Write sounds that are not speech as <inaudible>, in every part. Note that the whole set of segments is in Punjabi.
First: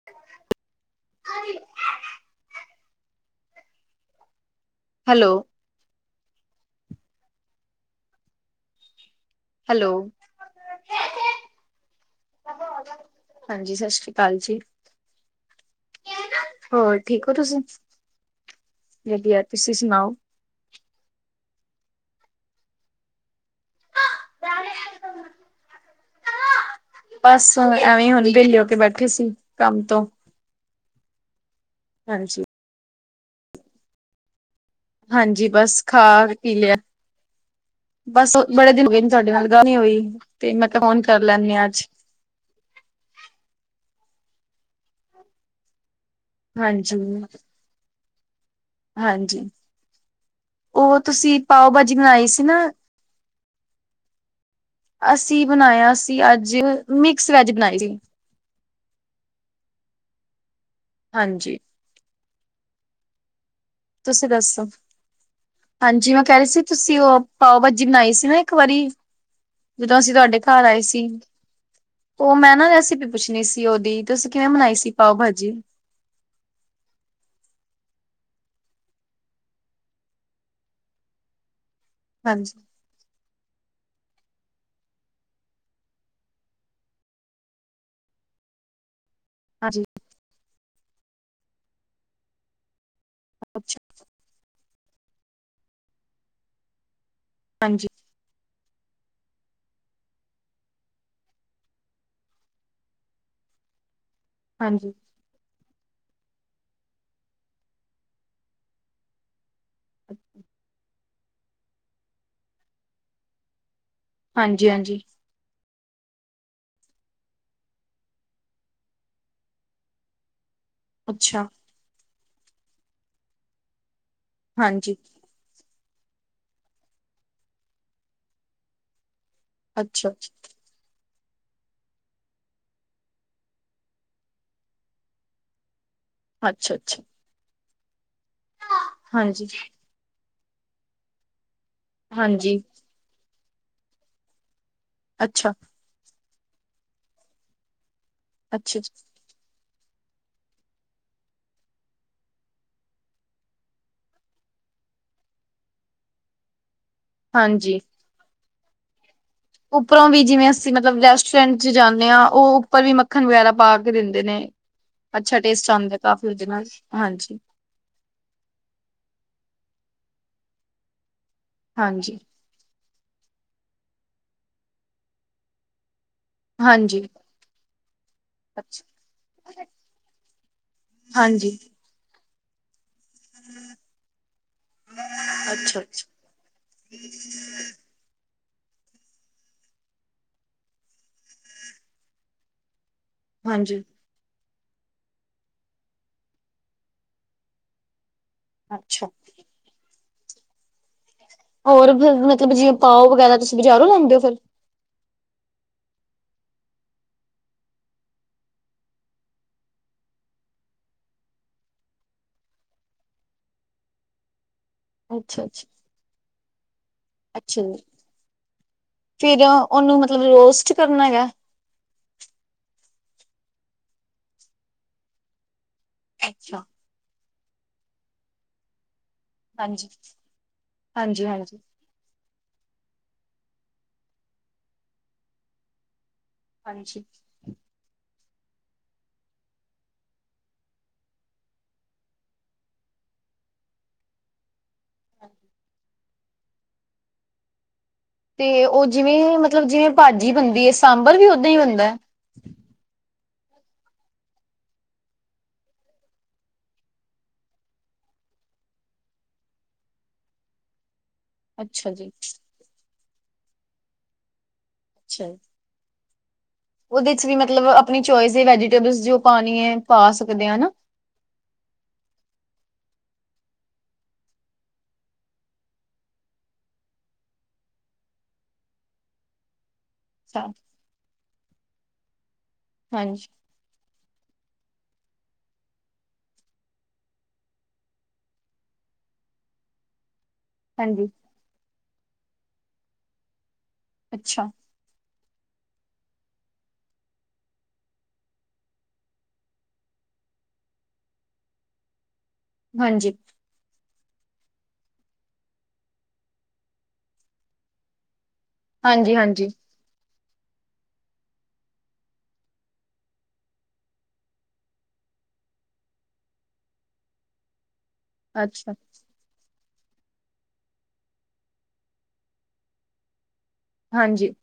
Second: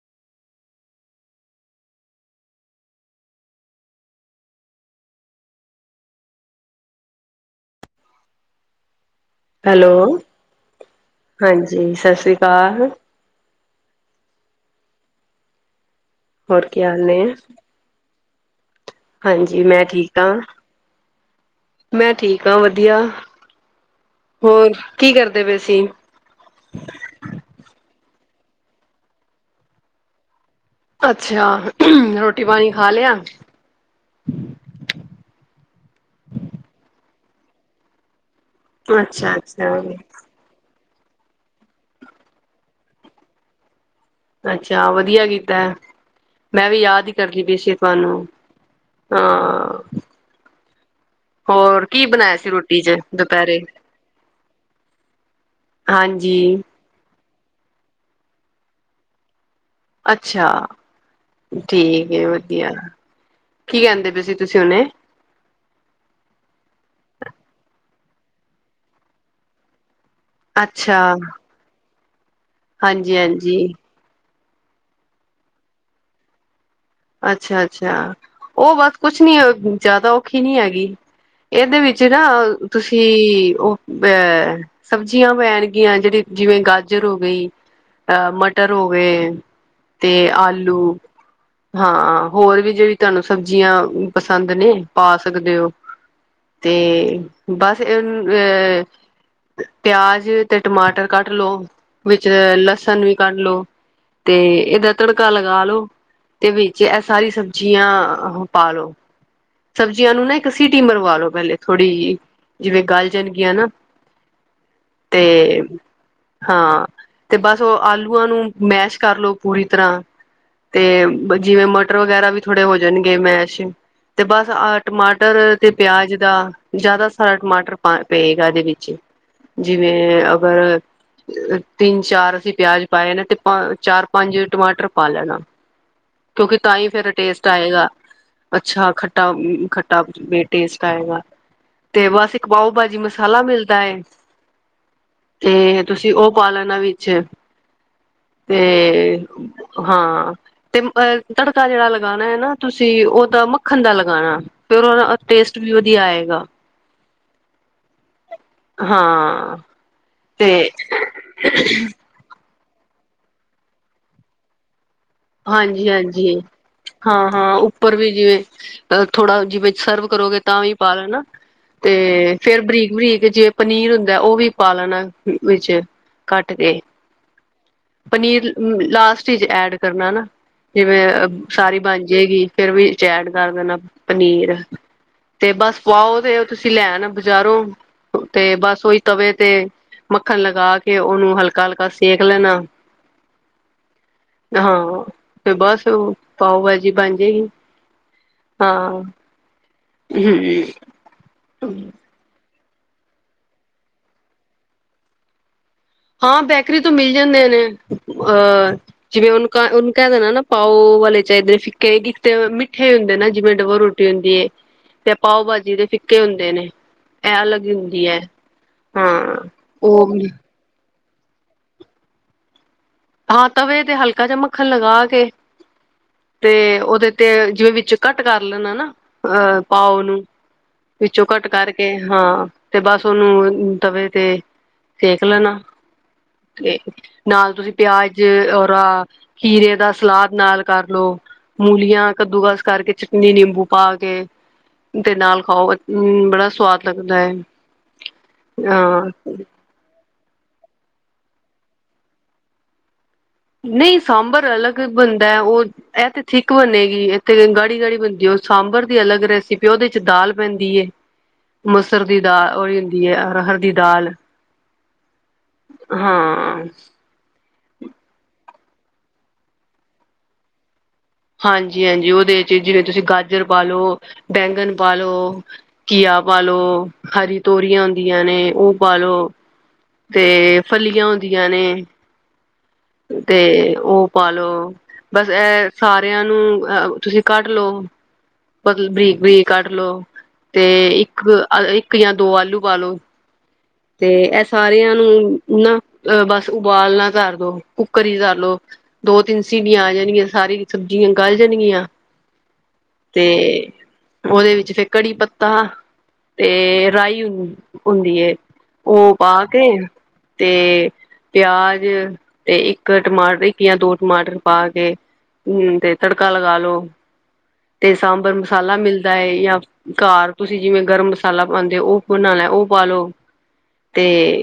<inaudible> ਹੈਲੋ ਹੈਲੋ ਹਾਂਜੀ ਸਤਿ ਸ਼੍ਰੀ ਅਕਾਲ ਹਾਂਜੀ ਸਤਿ ਸ਼੍ਰੀ ਅਕਾਲ ਜੀ। ਹੋਰ ਕੀ ਹਾਲ ਨੇ ਠੀਕ ਹੋ ਤੁਸੀਂ ਵਧੀਆ ਹਾਂਜੀ ਤੁਸੀਂ ਮੈਂ ਸੁਣਾਓ ਠੀਕ ਹਾਂ ਮੈਂ ਠੀਕ ਹਾਂ ਵੱਧੀਆ। ਹੋਰ ਕੀ ਕਰਦੇ ਪਏ ਅਸੀਂ। ਬਸ ਐਵੇਂ ਹੁਣੇ ਵੇਲੀ ਹੋ ਕੇ ਬੈਠੇ ਸੀ ਕੰਮ ਤੋਂ ਅੱਛਾ! ਰੋਟੀ ਹਾਂਜੀ ਪਾਨੀ ਖਾ ਲਿਆ ਹਾਂਜੀ ਬਸ ਖਾ ਪੀ ਲਿਆ ਬਸ ਬੜੇ ਦਿਨ ਹੋ ਗਏ ਨ ਤੁਹਾਡੇ ਅੱਛਾ ਨਾਲ ਅੱਛਾ ਗੱਲ ਹੋਈ ਤੇ ਮੈਂ ਕਿਹਾ ਫੋਨ ਕਰ ਲੈਂਦੀ ਹਾਂ ਅੱਜ ਅੱਛਾ ਵਧੀਆ ਕੀਤਾ ਮੈਂ ਵੀ ਹਾਂਜੀ ਯਾਦ ਹੀ ਕਰਦੀ ਪ ਸੀ ਤੁਹਾਨੂੰ। ਹਾਂਜੀ ਹਾਂ ਉਹ ਤੁਸੀਂ ਪਾਓ ਹੋਰ ਭਾਜੀ ਕੀ ਬਣਾਈ ਬਣਾਇਆ ਸੀ ਨਾ। ਰੋਟੀ ਚ ਦੁਪਹਿਰੇ ਅਸੀਂ ਬਣਾਇਆ ਸੀ ਅੱਜ ਹਾਂਜੀ ਮਿਕਸ ਵੈਜ ਬਣਾਈ ਸੀ। ਅੱਛਾ! ਹਾਂਜੀ ਠੀਕ ਵਧੀਆ- ਕੀ ਕਹਿੰਦੇ ਪਏ ਤੁਸੀਂ ਸੀ ਦੱਸੋ ਹੁਣੇ ਹਾਂਜੀ ਮੈਂ ਕਹਿ ਰਹੀ ਸੀ ਤੁਸੀਂ ਉਹ ਪਾਓ ਭਾਜੀ ਬਣਾਈ ਸੀ ਨਾ ਇੱਕ ਵਾਰੀ। ਜਦੋਂ ਅਸੀਂ ਤੁਹਾਡੇ ਘਰ ਆਏ ਅੱਛਾ ਸੀ ਉਹ ਮੈਂ ਨਾ ਰੈਸਪੀ ਹਾਂਜੀ ਪੁੱਛਣੀ ਸੀ ਹਾਂਜੀ ਉਹਦੀ। ਤੁਸੀਂ ਕਿਵੇਂ ਮਨਾਈ ਸੀ ਪਾਓ ਭਾਜੀ। ਅੱਛਾ! ਅੱਛਾ! ਉਹ ਬਸ ਕੁਛ ਨੀ ਜਿਆਦਾ ਔਖੀ ਨੀ ਹੈਗੀ ਇਹਦੇ ਵਿੱਚ ਹਾਂਜੀ ਜਿਹੜਾ ਤੁਸੀਂ ਉਹ ਅਹ ਸਬਜ਼ੀਆਂ ਪੈਣਗੀਆਂ ਜਿਹੜੀ ਜਿਵੇਂ ਗਾਜਰ ਹੋ ਗਈ ਅਹ ਮਟਰ ਹੋ ਗਏ। ਹਾਂਜੀ ਤੇ ਆਲੂ ਹਾਂ ਹੋਰ ਵੀ ਜਿਹੜੀ ਤੁਹਾਨੂੰ ਸਬਜ਼ੀਆਂ ਪਸੰਦ ਨੇ ਪਾ ਸ ਸਕਦੇ ਹੋ ਤੇ ਬਸ ਹਾਂਜੀ ਇਹ ਅਹ ਪਿਆਜ ਤੇ ਟਮਾਟਰ ਕੱਟ ਲੋ ਵਿੱਚ ਲਸਣ ਵੀ ਕੱਢ ਲਓ। ਤੇ ਇਦਾ ਹਾਂਜੀ ਤੜਕਾ ਲਗਾ ਲੋ ਤੇ ਵਿੱਚ ਇਹ ਸਾਰੀ ਸਬਜ਼ੀਆਂ ਪਾਲੋ ਸਬਜ਼ੀਆਂ ਨੂੰ ਨਾ ਇੱਕ ਸੀਟੀ ਮਰਵਾ ਲੋ ਪੈਲੇ ਥੋੜ੍ਹੀ ਜਿਹੀ ਜਿਵੇਂ ਗਲਜਣਗੀਆਂ ਨਾ। ਹਾਂਜੀ -ਹਾਂਜੀ ਤੇ ਹਾਂ ਤੇ ਬਸ ਉਹ ਆਲੂਆਂ ਨੂੰ ਮੈਸ਼ ਕਰਲੋ ਪੂਰੀ ਤਰ੍ਹਾਂ ਤੇ ਅੱਛਾ ਜਿਵੇਂ ਮਟਰ ਵਗੈਰਾ ਵੀ ਥੋੜੇ ਹੋ ਜਾਣਗੇ ਮੈਸ਼ ਤੇ ਬਸ ਅ ਹਾਂਜੀ ਟਮਾ ਟਰ ਤੇ ਪਿਆਜ ਦਾ ਜਾਦਾ ਸਾਰਾ ਟਮਾਟਰ ਪਏਗਾ ਇਹਦੇ ਵਿੱਚ ਅੱਛਾ ਜਿਵੇਂ ਅੱਛਾ ਅਗਰ ਤਿੰਨ ਚਾਰ ਅਸੀਂ ਪਿਆਜ ਪਾਏ ਨੇ, ਤੇ ਚਾਰ ਪੰਜ ਟਮਾਟਰ ਪਾ ਲੈਣਾ। ਕਿਉਂਕਿ ਅੱਛਾ ਤਾਂ ਹੀ ਅੱਛਾ ਫੇਿਰ ਟੇਸਟ ਆਏਗਾ ਅੱਛਾ ਖੱਟਾ ਹਾਂਜੀ ਖਟ ਬ ਟੇਸਟ ਆਏਗਾ ਤੇ ਬਸ ਇੱਕ ਹਾਂਜੀ ਪਾਓ ਭਾਜੀ ਮ ਮਸਾਲਾ ਮਿਲਦਾ ਹੈ ਅੱਛਾ ਤੇ ਤੁਸੀਂ ਉਹ ਪਾ ਲੈਣਾ ਵਿੱਚ ਤੇ ਅੱਛਾ ਅੱਛਾ, ਹਾਂ ਤੇ ਅਹ ਤੜਕਾ ਜਿਹੜਾ ਲਗਾਣਾ ਹੈ ਨਾ ਤੁਸੀਂ ਉਹ ਤਾਂ ਮੱਖਣ ਦਾ ਲਗਾਣਾ। ਫਿਰ ਓਦਾ ਟੇਸਟ ਵੀ ਵਧੀਆ ਆਏਗਾ ਹਾਂਜੀ। ਹਾਂ। ਉੱਪਰੋਂ ਵੀ ਜਿਵੇਂ ਤੇ ਅਸੀਂ ਮਤਲਬ ਰੈਸਟੋਰੈਂਟ ਚ ਜਾਂਦੇ ਹਾਂ ਉਹ ਉੱਪਰ ਵੀ ਮੱਖਣ ਵਗੈਰਾ ਪਾ ਕੇ ਦਿੰਦੇ ਨੇ ਅੱਛਾ ਟੇਸਟ ਹਾਂਜੀ ਆਂਦਾ ਕਾਫ਼ੀ ਹਾਂਜੀ ਉਦੇ ਨਾਲ ਹਾਂ ਹਾਂਜੀ ਹਾਂ ਉੱਪਰ ਵੀ ਜਿਵੇਂ ਥੋੜਾ ਜਿਵੇਂ ਸਰਵ ਕਰੋਗੇ ਤਾਂ ਵੀ ਪਾ ਲੈਨਾ ਹਾਂਜੀ। ਫੇਰ ਬਰੀਕ ਬਰੀਕ ਜਿਵੇਂ ਪਨੀਰ ਹੁੰਦਾ ਉਹ ਵੀ ਪਾ ਲੈਣਾ ਵਿੱਚ। ਕੱਟ ਕੇ ਹਾਂਜੀ ਪਨੀਰ ਅੱਛਾ ਲਾਸਟ ਇਚ ਐਡ ਕਰਨਾ ਨਾ ਜਿਵੇਂ ਹਾਂਜੀ ਸਾਰੀ ਬਣ ਜਾਏਗੀ। ਫੇਰ ਵੀ ਚੈਡ ਕਰ ਦੇਣਾ ਪਨੀਰ। ਤੇ ਬਸ ਅੱਛਾ ਅੱਛਾ ਪਾਓ ਤੇ ਤੁਸੀਂ ਲੈ ਆਣਾ ਬਜ਼ਾਰੋਂ ਤੇ ਬਸ ਉਹੀ ਤਵੇ ਤੇ ਮੱਖਣ ਲਗਾ ਕੇ ਉਹਨੂੰ ਹਲਕਾ ਹਲਕਾ ਸੇਕ ਲੈਣਾ। ਹਾਂਜੀ। ਹਾਂ ਤੇ ਬਸ ਪਾਓ ਭਾਜੀ ਬਣ ਜਾਏਗੀ। ਹਾਂ। ਅੱਛਾ ਹੋਰ ਫਿਰ ਮਤਲਬ ਜਿਵੇ ਪਾਓ ਵਗੈਰਾ ਤੁਸੀਂ ਬਜ਼ਾਰੋਂ ਲੈਂਦੇ ਹੋ ਫ਼ਿਰ ਹਾਂ ਬੈਕਰੀ ਤੋਂ ਮਿਲ ਜਾਂਦੇ ਨੇ ਅਹ ਜਿਵੇਂ ਉਹਨ ਕ ਉਹਨੂੰ ਕਹਿ ਦੇਣਾ ਨਾ ਪਾਓ ਵਾਲੇ ਚਾਹੀਦੇ ਫਿੱਕੇਤੇ ਮਿੱਠੇ ਹੁੰਦੇ ਨਾ ਜਿਵੇਂ ਰੋਟੀ ਦੀ ਹੈ <unintelligible> ਤੇ ਅੱਛਾ ਪਾਓ ਅੱਛਾ ਭਾਜੀ ਦੇ ਫਿੱਕੇ ਹੁੰਦੇ ਨੇ ਇਹ ਅ ਲੱਗੀ ਹੁੰਦੀ ਹੈ। ਹਾਂ ਠੀਕ ਹੈ ਉਹਨੂੰ ਉਹ ਮਤਲਬ ਰੋਸਟ ਕਰਨਾ ਹੈਗਾ ਹਾਂ ਤਵੇ ਤੇ ਹਲਕਾ ਜਿਆ ਮੱਖਣ ਲਗਾ ਕੇ ਤੇ ਅੱਛਾ, ਉਹਦੇ ਤੇ ਜਿਵੇਂ ਵਿੱਚ ਕਟ ਕਰ ਲੈਣਾ ਨਾ ਅ ਹਾਂਜੀ, ਪਾਓ ਨੂੰ ਹਾਂਜੀ, ਵਿੱਚੋਂ ਕਟ ਹਾਂਜੀ, ਕਰਕੇ ਕੇ ਹਾਂ ਤੇ ਬਸ ਉਹਨੂੰ ਤਵੇ ਤੇ ਸੇਕ ਲੈਣਾ ਤੇ ਹਾਂਜੀ। ਨਾਲ ਤੁਸੀਂ ਪਿਆਜ ਓਰਾ ਖੀਰੇ ਦਾ ਸਲਾਦ ਨਾਲ ਕਰਲੋ। ਮੂਲੀਆਂ ਕੱਦੂਕਸ ਕਰਕੇ ਚਟਨੀ ਨਿੰਬੂ ਪਾ ਕੇ ਤੇ ਨਾਲ ਖਾਓ ਅੰ ਬੜਾ ਸਵਾਦ ਲੱਗਦਾ ਏ ਤੇ ਉਹ ਜਿਵੇਂ ਮਤਲਬ ਜਿਵੇਂ ਭਾਜੀ ਬਣਦੀ ਏ ਸਾਂਬਰ ਵੀ ਓਦਾਂ ਹੀ ਬਣਦਾ। ਨਹੀਂ ਸਾਂਬਰ ਅਲੱਗ ਬਣਦਾ ਉਹ ਇਹ ਤੇ ਥਿੱਕ ਬਣੇੇਗੀ ਇੱਥੇ ਗਾੜੀ ਗਾੜੀ ਬਣਦੀ ਉਹ ਸਾਂਬਰ ਦੀ ਅਲੱਗ ਰੈਸਿਪੀ ਉਹਦੇ ਚ ਦਾਲ ਪੈਂਦੀ ਏ <inaudible> ਮਸਰ ਜੀ, ਦੀ ਦਾਲ ਓਹੀ ਹੁੰਦੀ ਹੈ ਅਰਹਰ ਦੀ ਦਾਲ ਅੱਛਾ। ਹਾਂ ਆ। ਔਹਦੇ ਚ ਵੀ ਮਤਲਬ ਆਪਣੀ ਚੋਇਸ ਦੀ ਵੈਜੀਟੇਬਲ ਜੋ ਪਾਣੀ ਹੈ ਪਾ ਸਕਦੇ ਆ ਹਨਾ। ਹਾਂਜੀ -ਹਾਂਜੀ ਔਹਦੇ ਚ ਜਿਵੇਂ ਤੁਸੀਂ ਗਾਜਰ ਪਾ ਲਓ ਬੈਂਗਨ ਪਾ ਲਓ ਘੀਆ ਪਾਲੋ, ਹਰੀ ਤੋਰੀਆਂ ਆਦੀਆਂ ਨੇ ਔਹ ਪਾਾਲੋ। ਅੱਛਾ, ਤੇ ਫਲੀਆਂ ਹੁੰਦੀਆਂ ਨੇ ਹਾਂਜੀ, ਤੇ ਔਹ ਪਾਾਲੋ ਬਸ ਇਹ ਸਾਰਿਆਂ ਨੂੰ ਤੁਸੀਂ ਕੱਢ ਲਓ। ਬਾਕੀ ਬਰੀਕ -ਬਰੀਕ ਕੱਟ ਲਓ। ਤੇ ਹਾਂਜੀ, ਇੱਕ ਅ ਇੱਕ ਜਾਂ ਦੋ ਆਲੂ ਪਾਾਲੋ ਤੇ ਇਹ ਅੱਛਾ, ਸਾਰਿਆਂ ਨੂੰ ਨਾ ਬਸ ਉਬਾਲਣਾ ਧਰ ਦੋ। ਕੁੱਕਰ ਹੀ ਗਾਲੋ ਦੋ ਤਿੰਨ ਸੀਟੀਆਂ ਆ ਜਾਣਗੀਆਂ ਸਾਰੀ ਸਬਜ਼ੀਆਂ ਗਲ ਜਾਣਗੀਆਂ। ਹਾਂਜੀ, ਤੇ ਔਹਦੇ ਵਿੱਚ ਫਿਰ ਕੜੀ ਪੱਤਾ ਤੇ ਰਾਈ ਹੁੰਦੀ ਏ ਹਾਂਜੀ, ਔਹ ਪਾ ਹਾਂਜੀ, ਕੇ ਤੇ ਪਿਯਾਜ ਤੇ ਇੱਕ ਟਮਾਟਰ ਇੱਕ ਜਾਂ ਦੋ ਟਮਾਟਰ ਪਾ ਕੇ। ਹਮ ਤੇ ਤੜਕਾ ਲਗਾ ਲੋੋ ਤੇ ਸਾਂਬਰ ਅੱਛਾ, ਮਸਾਲਾ ਮਿਲਦ ਦਾ ਏ ਯਾ ਘਰ ਤੁਸੀਂ ਜਿਵੇਂ ਗਰਮ ਮਸਾਲਾ ਪਾਉਂਦੇ ਹੋ ਔਹ ਬਣਾਨਾ ਔ ਪਾਲਓ। ਤੇ ਹਾਂਜੀ,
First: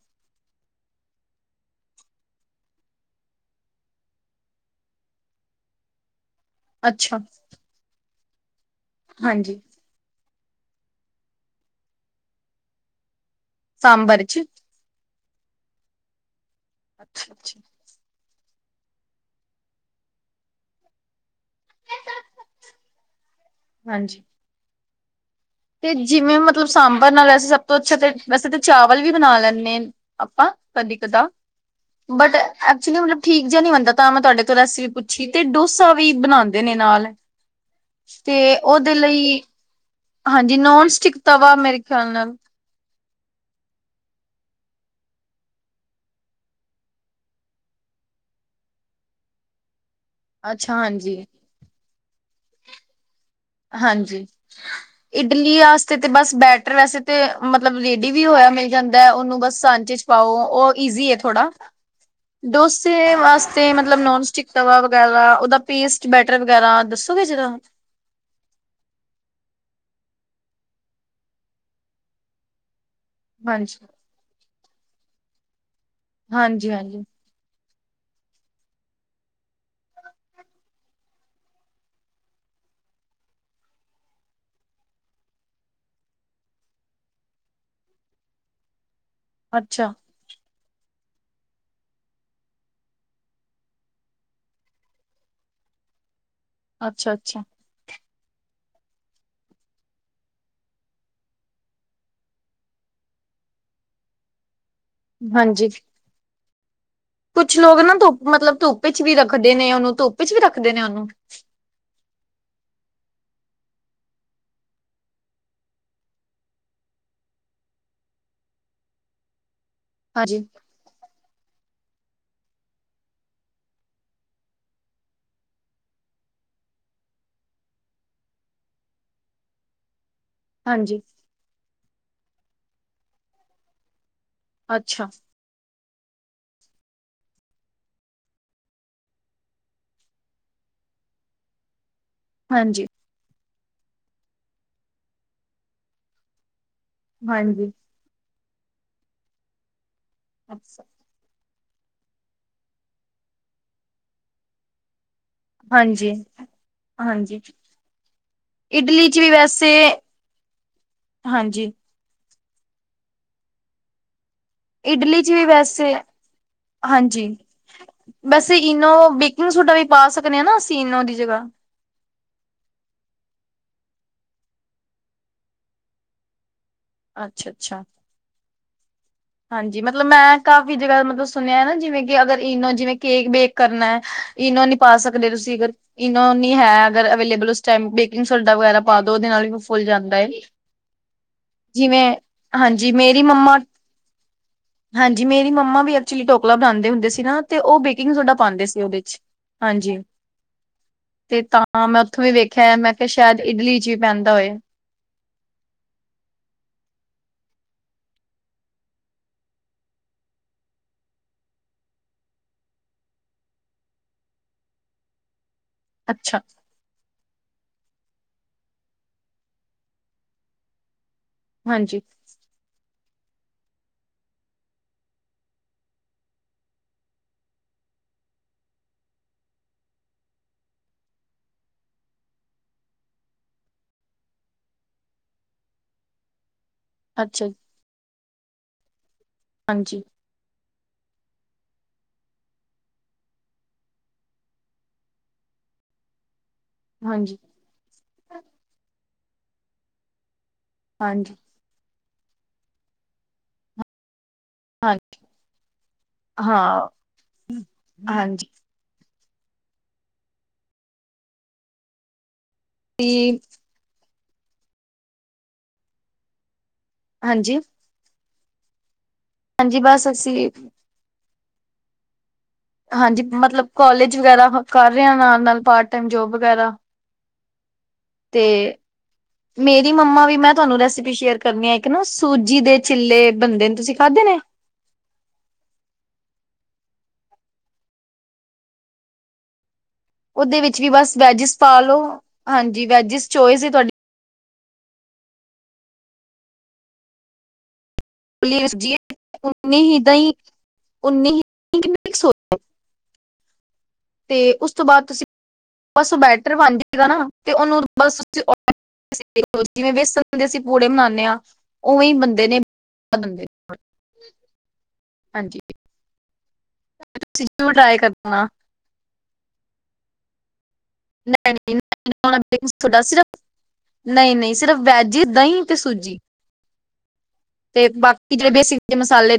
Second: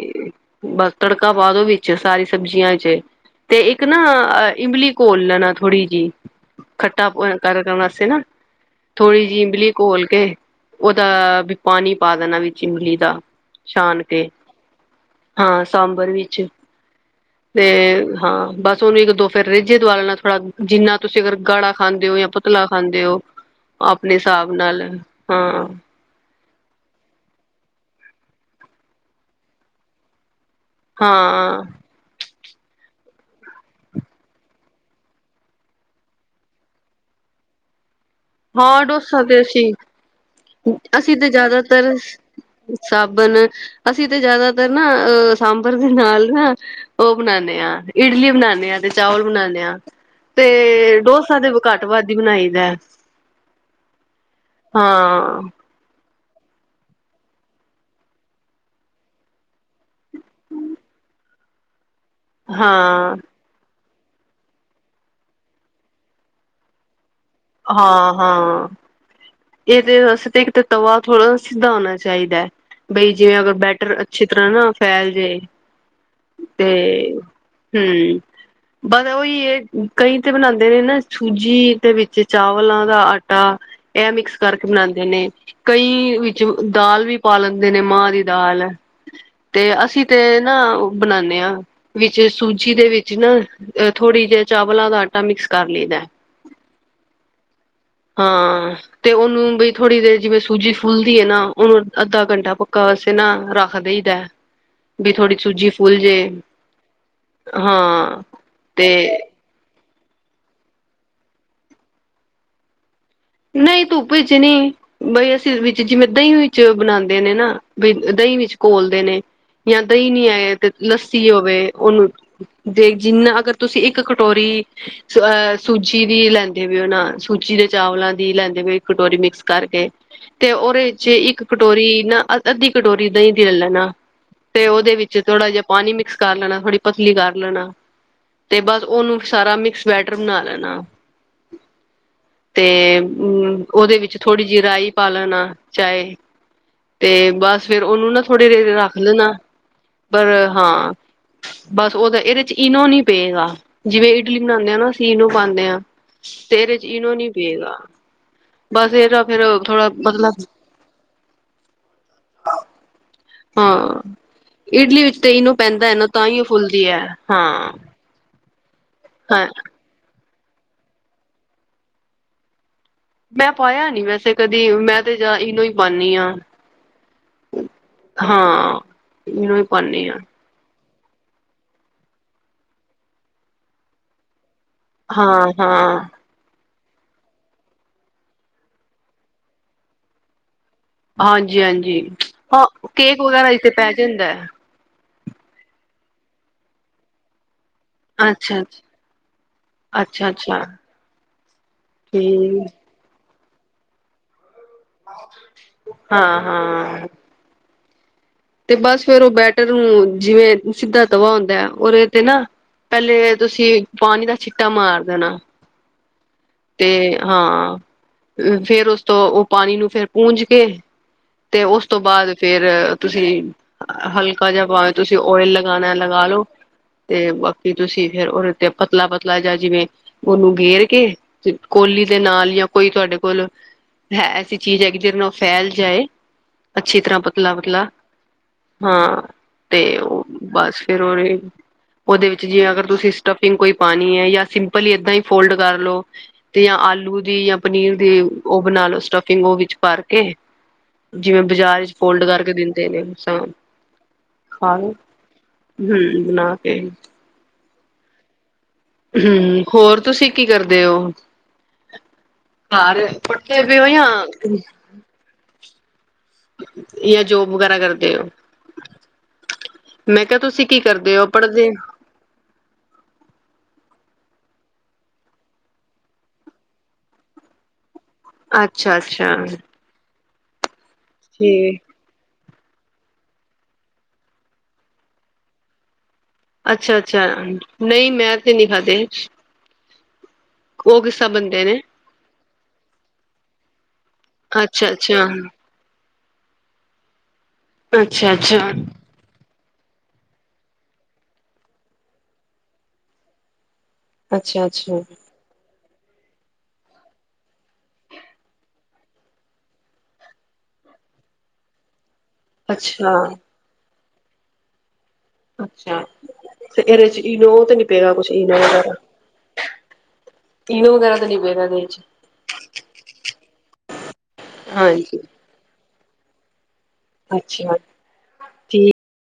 ਬਸ ਤੜਕਾ ਪਾ ਦੋ ਵਿੱਚ ਸਾਰੀ ਸਬਜ਼ੀਆਂ ਚ ਤੇ ਇੱਕ ਨਾ ਇਮਲੀ ਘੋਲ ਲੈਣਾ ਥੋੜੀ ਜਿਹੀ ਖੱਟਾ ਅੱਛਾ, ਟਾ ਕਰਨ ਵਾਸਤੇ ਨਾ ਥੋੜ੍ਹੀ ਜਿਹੀ ਹਾਂਜੀ, ਇਮਲੀ ਘੋਲ ਕੇ ਔਹਦਾ ਵੀ ਪਾਣੀ ਪਾ ਦੇਣਾ ਵਿਚ ਇਮਲੀ ਦਾ ਛਾਨ ਸਾਂਬਰ ਕੇ, ਚ ਹਾਂ ਸਾਂਬਰ ਵਿੱਚ ਅੱਛਾ, ਅੱਛਾ, ਤੇ ਹਾਂ ਬਸ। ਤੇ ਔਹਨੂੰ ਇੱਕ ਦੋ ਫੇਰ ਰੇਝੇ ਦਵਾ ਲੈਣਾ ਥੋੜਾ ਜਿੰਨਾ ਤੁਸੀਂ ਅਗਰ ਗਾੜਾ ਖਾਂਦੇ ਹੋ ਜਾਂ ਪਤਲਾ ਖਾਂਦੇ ਹੋ। ਆਪਣੇ ਹਾਂਜੀ। ਹਿਸਾਬ ਨਾਲ ਹਾਂ। ਤੇ ਜਿਵੇਂ ਮਤਲਬ ਸਾਂਬਰ ਨਾਲ ਵੈਸੇ ਸਭ ਤੋਂ ਅੱਛਾ ਤੇ ਵੈਸੇ ਤਾਂ ਚਾਵਲ ਵੀ ਬਣਾ ਲੈਂਦੇ ਹ ਆਪਾਂ ਕਦੀਕਦਾ ਹਾਂ <unintelligible> ਬਟ ਐਕਚੁਲੀ ਮਤਲੱਬ ਠੀਕ ਜੇ ਨ ਨਹੀਂ ਬਣਦਾ ਤਾਂ ਮੈਂ ਤੁਹਾਡੇ ਕੋਲ ਰੈਸਪੀ ਪੁੱਛੀ ਤੇ ਡੋਸਾ ਵੀ ਬਣਾਉਂਦੇ ਨੇ ਨਾਲ ਤੇ ਹਾਂ ਔਦੇ ਡੋਸਾ ਤੇ ਲਈ। ਅਸੀਂ ਹਾਂਜੀ ਨੋਨ ਸਟਿਕ ਅਸੀਂ ਤੇ ਤਵਾ ਮੇਰੇ ਜ਼ਿਆਦਾਤਰ ਖਿਆਲ ਨਾਲ- ਸਾਬਣ ਅਸੀਂ ਤਾਂ ਜ਼ਿਆਦਾਤਰ ਨਾ ਅਹ ਸਾਂਬਰ ਵੀ ਨਾਲ ਨਾ ਔਹ ਬਣਾਉਦੇ ਆ, ਇਡਲੀ ਬਣਾਉਂਦੇ ਹਾਂ, ਤੇ ਚਾਵਲ ਬਣਾਉਦੇ ਹਾਂ। ਅੱਛਾ ਤੇ ਹਾਂਜੀ ਡੋਸਾ ਤੇ ਘੱਟ ਵੱਧ ਹੀ ਬਣਾਈ ਦਾ- ਹਾਂਜੀ ਹਾਂ ਇਡਲੀ ਆਸ ਤੇ ਤੇ ਬਸ ਬੈਟਰ ਵੈਸੇ ਤੇ ਮਤਲੱਬ ਰੇਡੀ ਵੀ ਹੋਇਆ ਮਿਲ ਜਾਂਦਾ ਉਹਨੂੰ ਬਸ ਸਾਂਝੇ ਪਾਓ ਔਹ ਈਜ਼ੀ ਏ ਥੋੜਾ ਡੋਸੇ ਹਾਂ ਵਾਸ ਤੇ ਮਤਲਬ ਨੋਨ ਸਟਿਕ ਤਵਾ ਵਗੈਰਾ ਔਹਦਾ ਪੇਸਟ ਬੈਟਰ ਵਗੈਰਾ ਦੱਸੋਗੇ ਜਰਾ। ਹਾਂ ਹਾਂ। ਏਦੇ ਵਾਸਤੇ ਤੇ ਇੱਕ ਤ ਤਵਾ ਥੋੜਾ ਸਿਧਾ ਹੋਣਾ ਚਾਹੀਦਾ ਹੈ ਬਈ ਜਿਵੇਂ ਅਗਰ ਹਾਂਜੀ ਬੈਟਰ ਅ ਛਿੱਤਰਾ ਨਾ ਫੈਲ ਜਾਏ, ਤੇ ਹਾਂਜੀ-ਹਾਂਜੀ, ਹਮ ਬਸ ਔਹੀ ਏ ਕਈ ਤੇ ਬਣਾਉਂਦੇ ਨੇ ਨਾ ਛੂਜੀ ਦੇ ਵਿੱਚ ਚਾਵਲਾਂ ਦਾ ਆਟਾ ਐ ਮਿਕਸ ਕਰਕੇ ਬਣਾਉਂਦੇ ਨੇ ਕਈ ਵਿੱਚ ਦਾਲ ਵੀ ਪਾ ਲੈਂਦੇ ਨੇ ਮਾਂ ਦੀ ਦਾਲ, ਤੇ ਅੱਛਾ, ਅਸੀਂ ਤੇ ਨਾ ਔਹ ਬਣਾਉਣੇ ਆਂ- ਵਿੱਚ ਸੂਜੀ ਦੇ ਵਿੱਚ ਨਾ ਥੋੜ੍ਹੀ ਜਾ ਚਾਵਲਾਂ ਦਾ ਆਟਾ ਮਿਕਸ ਕਰ ਲਈਦਾ। ਅੱਛਾ -ਅੱਛਾ। ਹਾਂ। ਤੇ ਔਹਨੂੰ ਬਈ ਥੋੜ੍ਹੀ ਦੇਰ ਜਿਵੇਂ ਸੂਜੀ ਫੁਲਦੀ ਹੈ ਨਾ ਔਹਨੂੰ ਅੱਧਾ ਘੰਟਾ ਪੱਕਾ ਵਾਸੇ ਨਾ ਰੱਖ ਦੇਈਦਾ। <inaudible> ਵੀ ਥੋੜ੍ਹੀ ਹਾਂਜੀ, ਸੂਜੀ ਫੁੱਲ ਜੇ ਕੁਛ ਲੋਗ ਨਾ ਹਾਂ ਧੁੱਪ ਮਤਲੱਬ ਧੁੱਪ ਚੱ ਵੀ ਤੇ ਰਖ ਖਦੇ ਨੇ ਔਹਨੂੰ ਧੁੱਪ ਚ ਵੀ ਰੱਖਦੇ ਨੇ ਔਹਨੂੰ ਨਈ, ਧੁੱਪ ਚ ਨੀ। ਬਈ ਅਸੀਂ ਵਿੱਚ ਜਿਵੇਂ ਦਹੀਂ ਵਿੱਚ ਬਣਾਂਦੇ ਨੇ ਨਾ, ਬਈ ਦਹੀਂ ਵਿੱਚ ਘੋਲਦੇ ਨੇ। ਜਾਂ ਦਹੀਂ ਨੀ ਹਾਂਜੀ, ਐ, ਤੇ ਲੱਸੀ ਹੋਵੇ ਉਹਨੂੰ ਦੇਖ ਜਿੰਨਾ ਅਗਰ ਤੁਸੀਂ ਇੱਕ ਕਟੋਰੀ ਆਹ ਸੂਜ਼ੀ ਦੀ ਲੈਂਦੇ ਵੀ ਉਹ ਨਾ, ਸੂਜ਼ੀ ਦੇ ਚਾਵਲਾਂ ਦੀ ਲੈਂਦੇ ਹੋਏ ਕਟੋਰੀ ਮਿਕਸ ਕਰਕੇ, ਤੇ ਉਹਦੇ ਹਾਂਜੀ, ਵਿੱਚ ਇੱਕ ਕਟੋਰੀ ਨਾ ਅ ਅੱਧੀ ਕਟੋਰੀ ਦਹੀਂ ਦੀ ਲੈ ਲੈਣਾ, ਤੇ ਉਹਦੇ ਅੱਛਾ, ਵਿੱਚ ਥੋੜਾ ਜਾ ਪਾਣੀ ਮਿਕਸ ਕਰ ਲੈਣਾ, ਥੋੜ੍ਹੀ ਪਤਲੀ ਕਰ ਲੈਣਾ। ਤੇ ਬਸ ਉਹਨੂੰ ਸਾਰਾ ਮਿਕਸ ਬੈਟਰ ਬਣਾ ਲੈਣਾ। ਤੇ ਹਾਂਜੀ, ਉਹਦੇ ਵਿੱਚ ਥੋੜ੍ਹੀ ਜੀ ਰਾਈ ਪਾ ਲੇਣਾ ਚਾਏ। ਤੇ ਬਸ ਹਾਂਜੀ। ਫਿਰ ਉਹਨੂੰ ਨਾ ਥੋੜ੍ਹੇ ਦੇ ਰੱਖ ਲੈਣਾ, ਪਰ ਹਾਂ ਬਸ ਉਹਦਾ ਇਹਦੇ ਚ ਇਨੋ ਨੀ ਪਏਗਾ, ਜਿਵੇਂ ਇਡਲੀ ਬਣਾਣੇ ਆਂ ਨਾ। ਤੇ ਈਨੋ ਪਾਂਦੇ ਆਂ, ਹਾਂਜੀ, ਤੇ ਇਹਦੇ ਚ ਈਨੋ ਨੀ ਹਾਂਜੀ ਪਏਗਾ। ਬਸ ਇਡਲੀ ਚ ਇਹਦਾ ਵੀ ਫੇਰ ਵੈਸੇ, ਥੋੜਾ ਮਤਲਬ ਹਾਂਜੀ। ਹਾਂ, ਇਡਲੀ ਵਿੱਚ ਤੇ ਚ ਵੀ ਈਨੋ ਪੈਂਦਾ ਵੈਸੇ ਐ ਨਾ, ਤਾਂਹੀ ਉਹ ਫੁੱਲਦੀ ਐ, ਹਾਂਜੀ। ਹਾਂ। ਵੈਸੇ ਇਨੋ ਹਾਂ ਬੇਕਿੰਗ ਸੋਡਾ ਵੀ ਪਾ ਸਕਦੇ ਆਂ ਨਾ, ਅਸੀਂ ਈਨੋ ਦੀ ਜਗ੍ਹਾ। ਮੈਂ ਪਾਇਆ ਨੀ ਵੈਸੇ ਕਦੀ, ਮੈਂ ਤੇ ਜਾਦਾ ਇਨੋ ਹੀ ਪਾਂਨੀ ਆਂ। ਅੱਛਾ-ਅੱਛਾ। ਹਾਂ। ਇਨੋ ਹੀ ਹਾਂਜੀ, ਮਤਲਬ ਪਾਉਦੀ ਹਾਂ ਮੈਂ ਕਾਫ਼ੀ ਜਗ੍ਹਾ ਮਤਲਬ ਸੁਣਿਆ ਐ ਨਾ, ਜਿਵੇਂ ਕਿ ਅਗਰ ਇਨੋ ਜਿਵੇਂ ਕੇਕ ਬੇਕ ਕਰਨਾ ਐ ਇਨੋ ਨੀ ਪਾ ਸਕਦੇ ਹਾਂ ਤੁਸੀਂ ਅਗਰ, ਹਾਂ ਇਨੋ ਨੀ ਹੈ। ਅਗਰ ਅਵੇਲੇਬਲ ਉਸ ਟਾਇਮ ਬੇਕਿੰਗ ਸੋਡਾ ਵਗੈਰਾ ਪਾ ਦੋ, ਉਦੇ ਨਾਲ ਵੀ ਫੁੱਲ ਜਾਂਦਾਂ ਐ। ਹਾਂਜੀ-ਹਾਂਜੀ, ਹਾਂ ਹਾਂਜੀ ਕੇਕ ਮੇਰੀ ਵਗੈਰਾ ਮੰਮਾ ਚ ਤੇ ਪੈ ਜਾਂਦਾ। ਹਾਂਜੀ, ਮੇਰੀ ਮੰਮਾ ਵੀ ਐਕਚੁਲੀ ਡੋਕਲਾ ਬਣਾਂਦੇ ਹੁੰਦੇ ਸੀ ਨਾ, ਤੇ ਉਹ ਬੇਕਿੰਗ ਸੋਡਾ ਅੱਛਾ ਪਾਂਦੇ ਸੀ ਉਹਦੇ ਵਿੱਚ, ਹਾਂਜੀ। ਅੱਛਾ-ਅੱਛਾ ਤੇ ਤਾਂ ਮੈਂ ਉੱਥੋਂ ਵੀ ਠੀਕ ਵੇਖਿਆ, ਮੈਂ ਕਿਹਾ ਸ਼ਾਇਦ ਇਡਲੀ ਚ ਵੀ ਪੈਂਦਾ ਹੋਏ। ਹਾਂ-ਹਾਂ। ਤੇ ਬਸ ਫਿਰ ਉਹ ਬੈਟਰ ਨੂੰ ਜਿਵੇਂ ਸਿੱਧਾ ਤਵਾ ਹੁੰਦਾ ਐ, ਓਹਦੇ ਤੇ ਨਾ ਪਹਿਲੇ ਤੁਸੀਂ ਪਾਣੀ ਦਾ ਛਿੱਟਾ ਮਾਰ ਦੇਣਾ। ਅੱਛਾ। ਤੇ ਹਾਂ, ਫੇਰ ਉਸ ਤੋਂ ਉਹ ਪਾਣੀ ਨੂੰ ਫੇਰ ਪੂੰਜ ਕੇ ਤੇ ਉਸ ਤੋਂ ਹਾਂਜੀ ਬਾਅਦ ਫਿਰ ਤੁਸੀਂ ਹਲਕਾ ਜਾ ਭਾਵੇਂ ਤੁਸੀਂ ਓਇਲ ਲਗਾਣਾ ਲਗਾ ਲੋ। ਤੇ ਬਾਕੀ ਤੁਸੀਂ ਫਿਰ ਉਹਦੇ ਤੇ ਪਤਲਾ-ਪਤਲਾ ਜਾਂ ਜਿਵੇਂ ਉਹਨੂੰ ਗੇਰ ਕੇ, ਕੋਲੀ ਦੇ ਨਾਲ ਜਾਂ ਕੋਈ ਤੁਹਾਡੇ ਕੋਲ ਹੈ ਐਸੀ ਚੀਜ਼ ਹੈਗੀ ਜਿਹਦੇ ਨਾਲ ਉਹ ਫੈਲ ਜਾਏ, ਅੱਛੀ ਤਰ੍ਹਾਂ ਅੱਛਾ ਪਤਲਾ-ਪਤਲਾ। ਹਾਂ, ਤੇ ਹਾਂਜੀ ਉਹ ਬਸ ਫਿਰ ਉਹਰੇ ਉਹਦੇ ਵਿੱਚ ਜੇ ਅਗਰ ਤੁਸੀਂ ਸਟਫਿੰਗ ਕੋਈ ਪਾਨੀ ਐ, ਜਾਂ ਸਿੰਪਲੀ ਏਦਾਂ ਹੀ ਫੋਲਡ ਕਰ ਲੋ। ਤੇ ਜਾਂ ਆਲੂ ਹਾਂਜੀ ਦੀ, ਜਾਂ ਪਨੀਰ ਦੀ ਉਹ ਬਣਾ ਲੋ ਸਟਫਿੰਗ, ਉਹ ਵਿੱਚ ਭਰ ਕੇ। ਹਾਂਜੀ ਜਿਵੇਂ ਬਾਜ਼ਾਰ ਵਿੱਚ ਫੋਲਡ ਕਰਕੇ ਦਿੰਦੇ ਨੇ ਸਾਨੂੰ। ਖਾ ਲੋ, ਹਾਂਜੀ ਹੂੰ ਬਣਾ ਕੇ। ਹਾਂ ਹਾਂਜੀ। ਹੂੰ, ਹੋਰ ਤੁਸੀਂ ਕੀ ਕਰਦੇ ਹੋ, ਘਰ ਤੇ ਪੱਠੇ <inaudible> ਜਾਂ ਜੋਬ ਹਾਂਜੀ ਵਗੈਰਾ ਕਰਦੇ ਹੋ। ਹਾਂਜੀ ਬਸ ਮੈਂ ਕਿਹਾ ਅਸੀਂ ਤੁਸੀਂ ਕੀ ਕਰਦੇ ਓ, ਪੜ੍ਹਦੇ ਓ। ਹਾਂਜੀ, ਮਤਲੱਬ ਕੋਲੇਜ ਵਗੈਰਾ ਕਰ ਰਿਹਾ, ਨਾਲ-ਨਾਲ ਪਾਰਟ ਟੈਮ ਜੋਬ ਵਗੈਰਾ। ਤੇ ਅੱਛਾ ਅੱਛਾ ਮੇਰੀ ਮੰਮਾ ਵੀ, ਮੈਂ ਤੁਹਾਨੂੰ ਰੈਸਿਪੀ ਸ਼ੇਅਰ ਕਰਨੀ ਆ ਠੀਕ ਇੱਕ ਨਾ। ਸੂਜ਼ੀ ਦੇ ਚਿੱਲੇ ਬਣਦੇ ਨੇ, ਤੁਸੀਂ ਖਾਧੇ ਨੇ। ਅੱਛਾ-ਅੱਛਾ, ਨਈ ਮੈਂ ਤੇ ਨੀ ਖਾਧੇ। ਉਦੇ ਵਿੱਚ ਵੀ ਉਹ ਬਸ ਕਿੱਸਾ ਵੈਜਸ ਬੰਦੇ ਪਾ ਨੇ ਲੋੋ, ਹਾਂਜੀ ਵੈਜਸ ਚੇਇਸ ਤੁਹਾਡੀ। ਅੱਛਾ, ਅੱਛਾ ਅੱਛਾ ਅੱਛਾ ਉਨੀ ਹੀ ਦਹੀਂ ਉਨੀ ਹੀ ਤੇ ਅੱਛਾ ਓਸ ਤੋਂ ਅੱਛਾ ਬਾਅਦ ਤੁਸੀਂ ਬਸ ਬੈਟਰ ਬਣ ਜਾਏਗਾ, ਨਾ ਤੇ ਉਹਨੂੰ ਬਸ ਜਿਵੇਂ ਬੇਸਣ ਦੇ ਅਸੀਂ ਪੂੜੇ ਬਨਾਨੇ ਆਂ। ਓਵੇਂਈ ਬੰਦੇ ਨੋ ਅੱਛਾ ਬੰਦੇ ਅੱਛਾ, ਤੇ ਇਹਦੇ ਚ ਤੁਸੀਂ ਇਨੋ ਜ਼ਰੂਰ ਤੇ ਨੀ ਟਰਾਈ ਪੇਯਾ ਕੁਛ ਕਰਨਾ ਇਨੋ ਵਗੇਰਾ ਕਿਨੂੰ। ਤੁਹਾਡਾ ਸਿਰ <unintelligible> ਨਹੀਂ- ਨਹੀਂ ਸਿਰਫ ਵੈਜ ਹਾਂਜੀ ਦਹੀਂ ਤੇ ਸੂਜੀ। ਅੱਛਾ ਯਾ। ਤੇ ਬਾਕੀ ਜਿਹੜੇ ਬੇਸਿਕ ਜੇ ਮਸਾਲੇ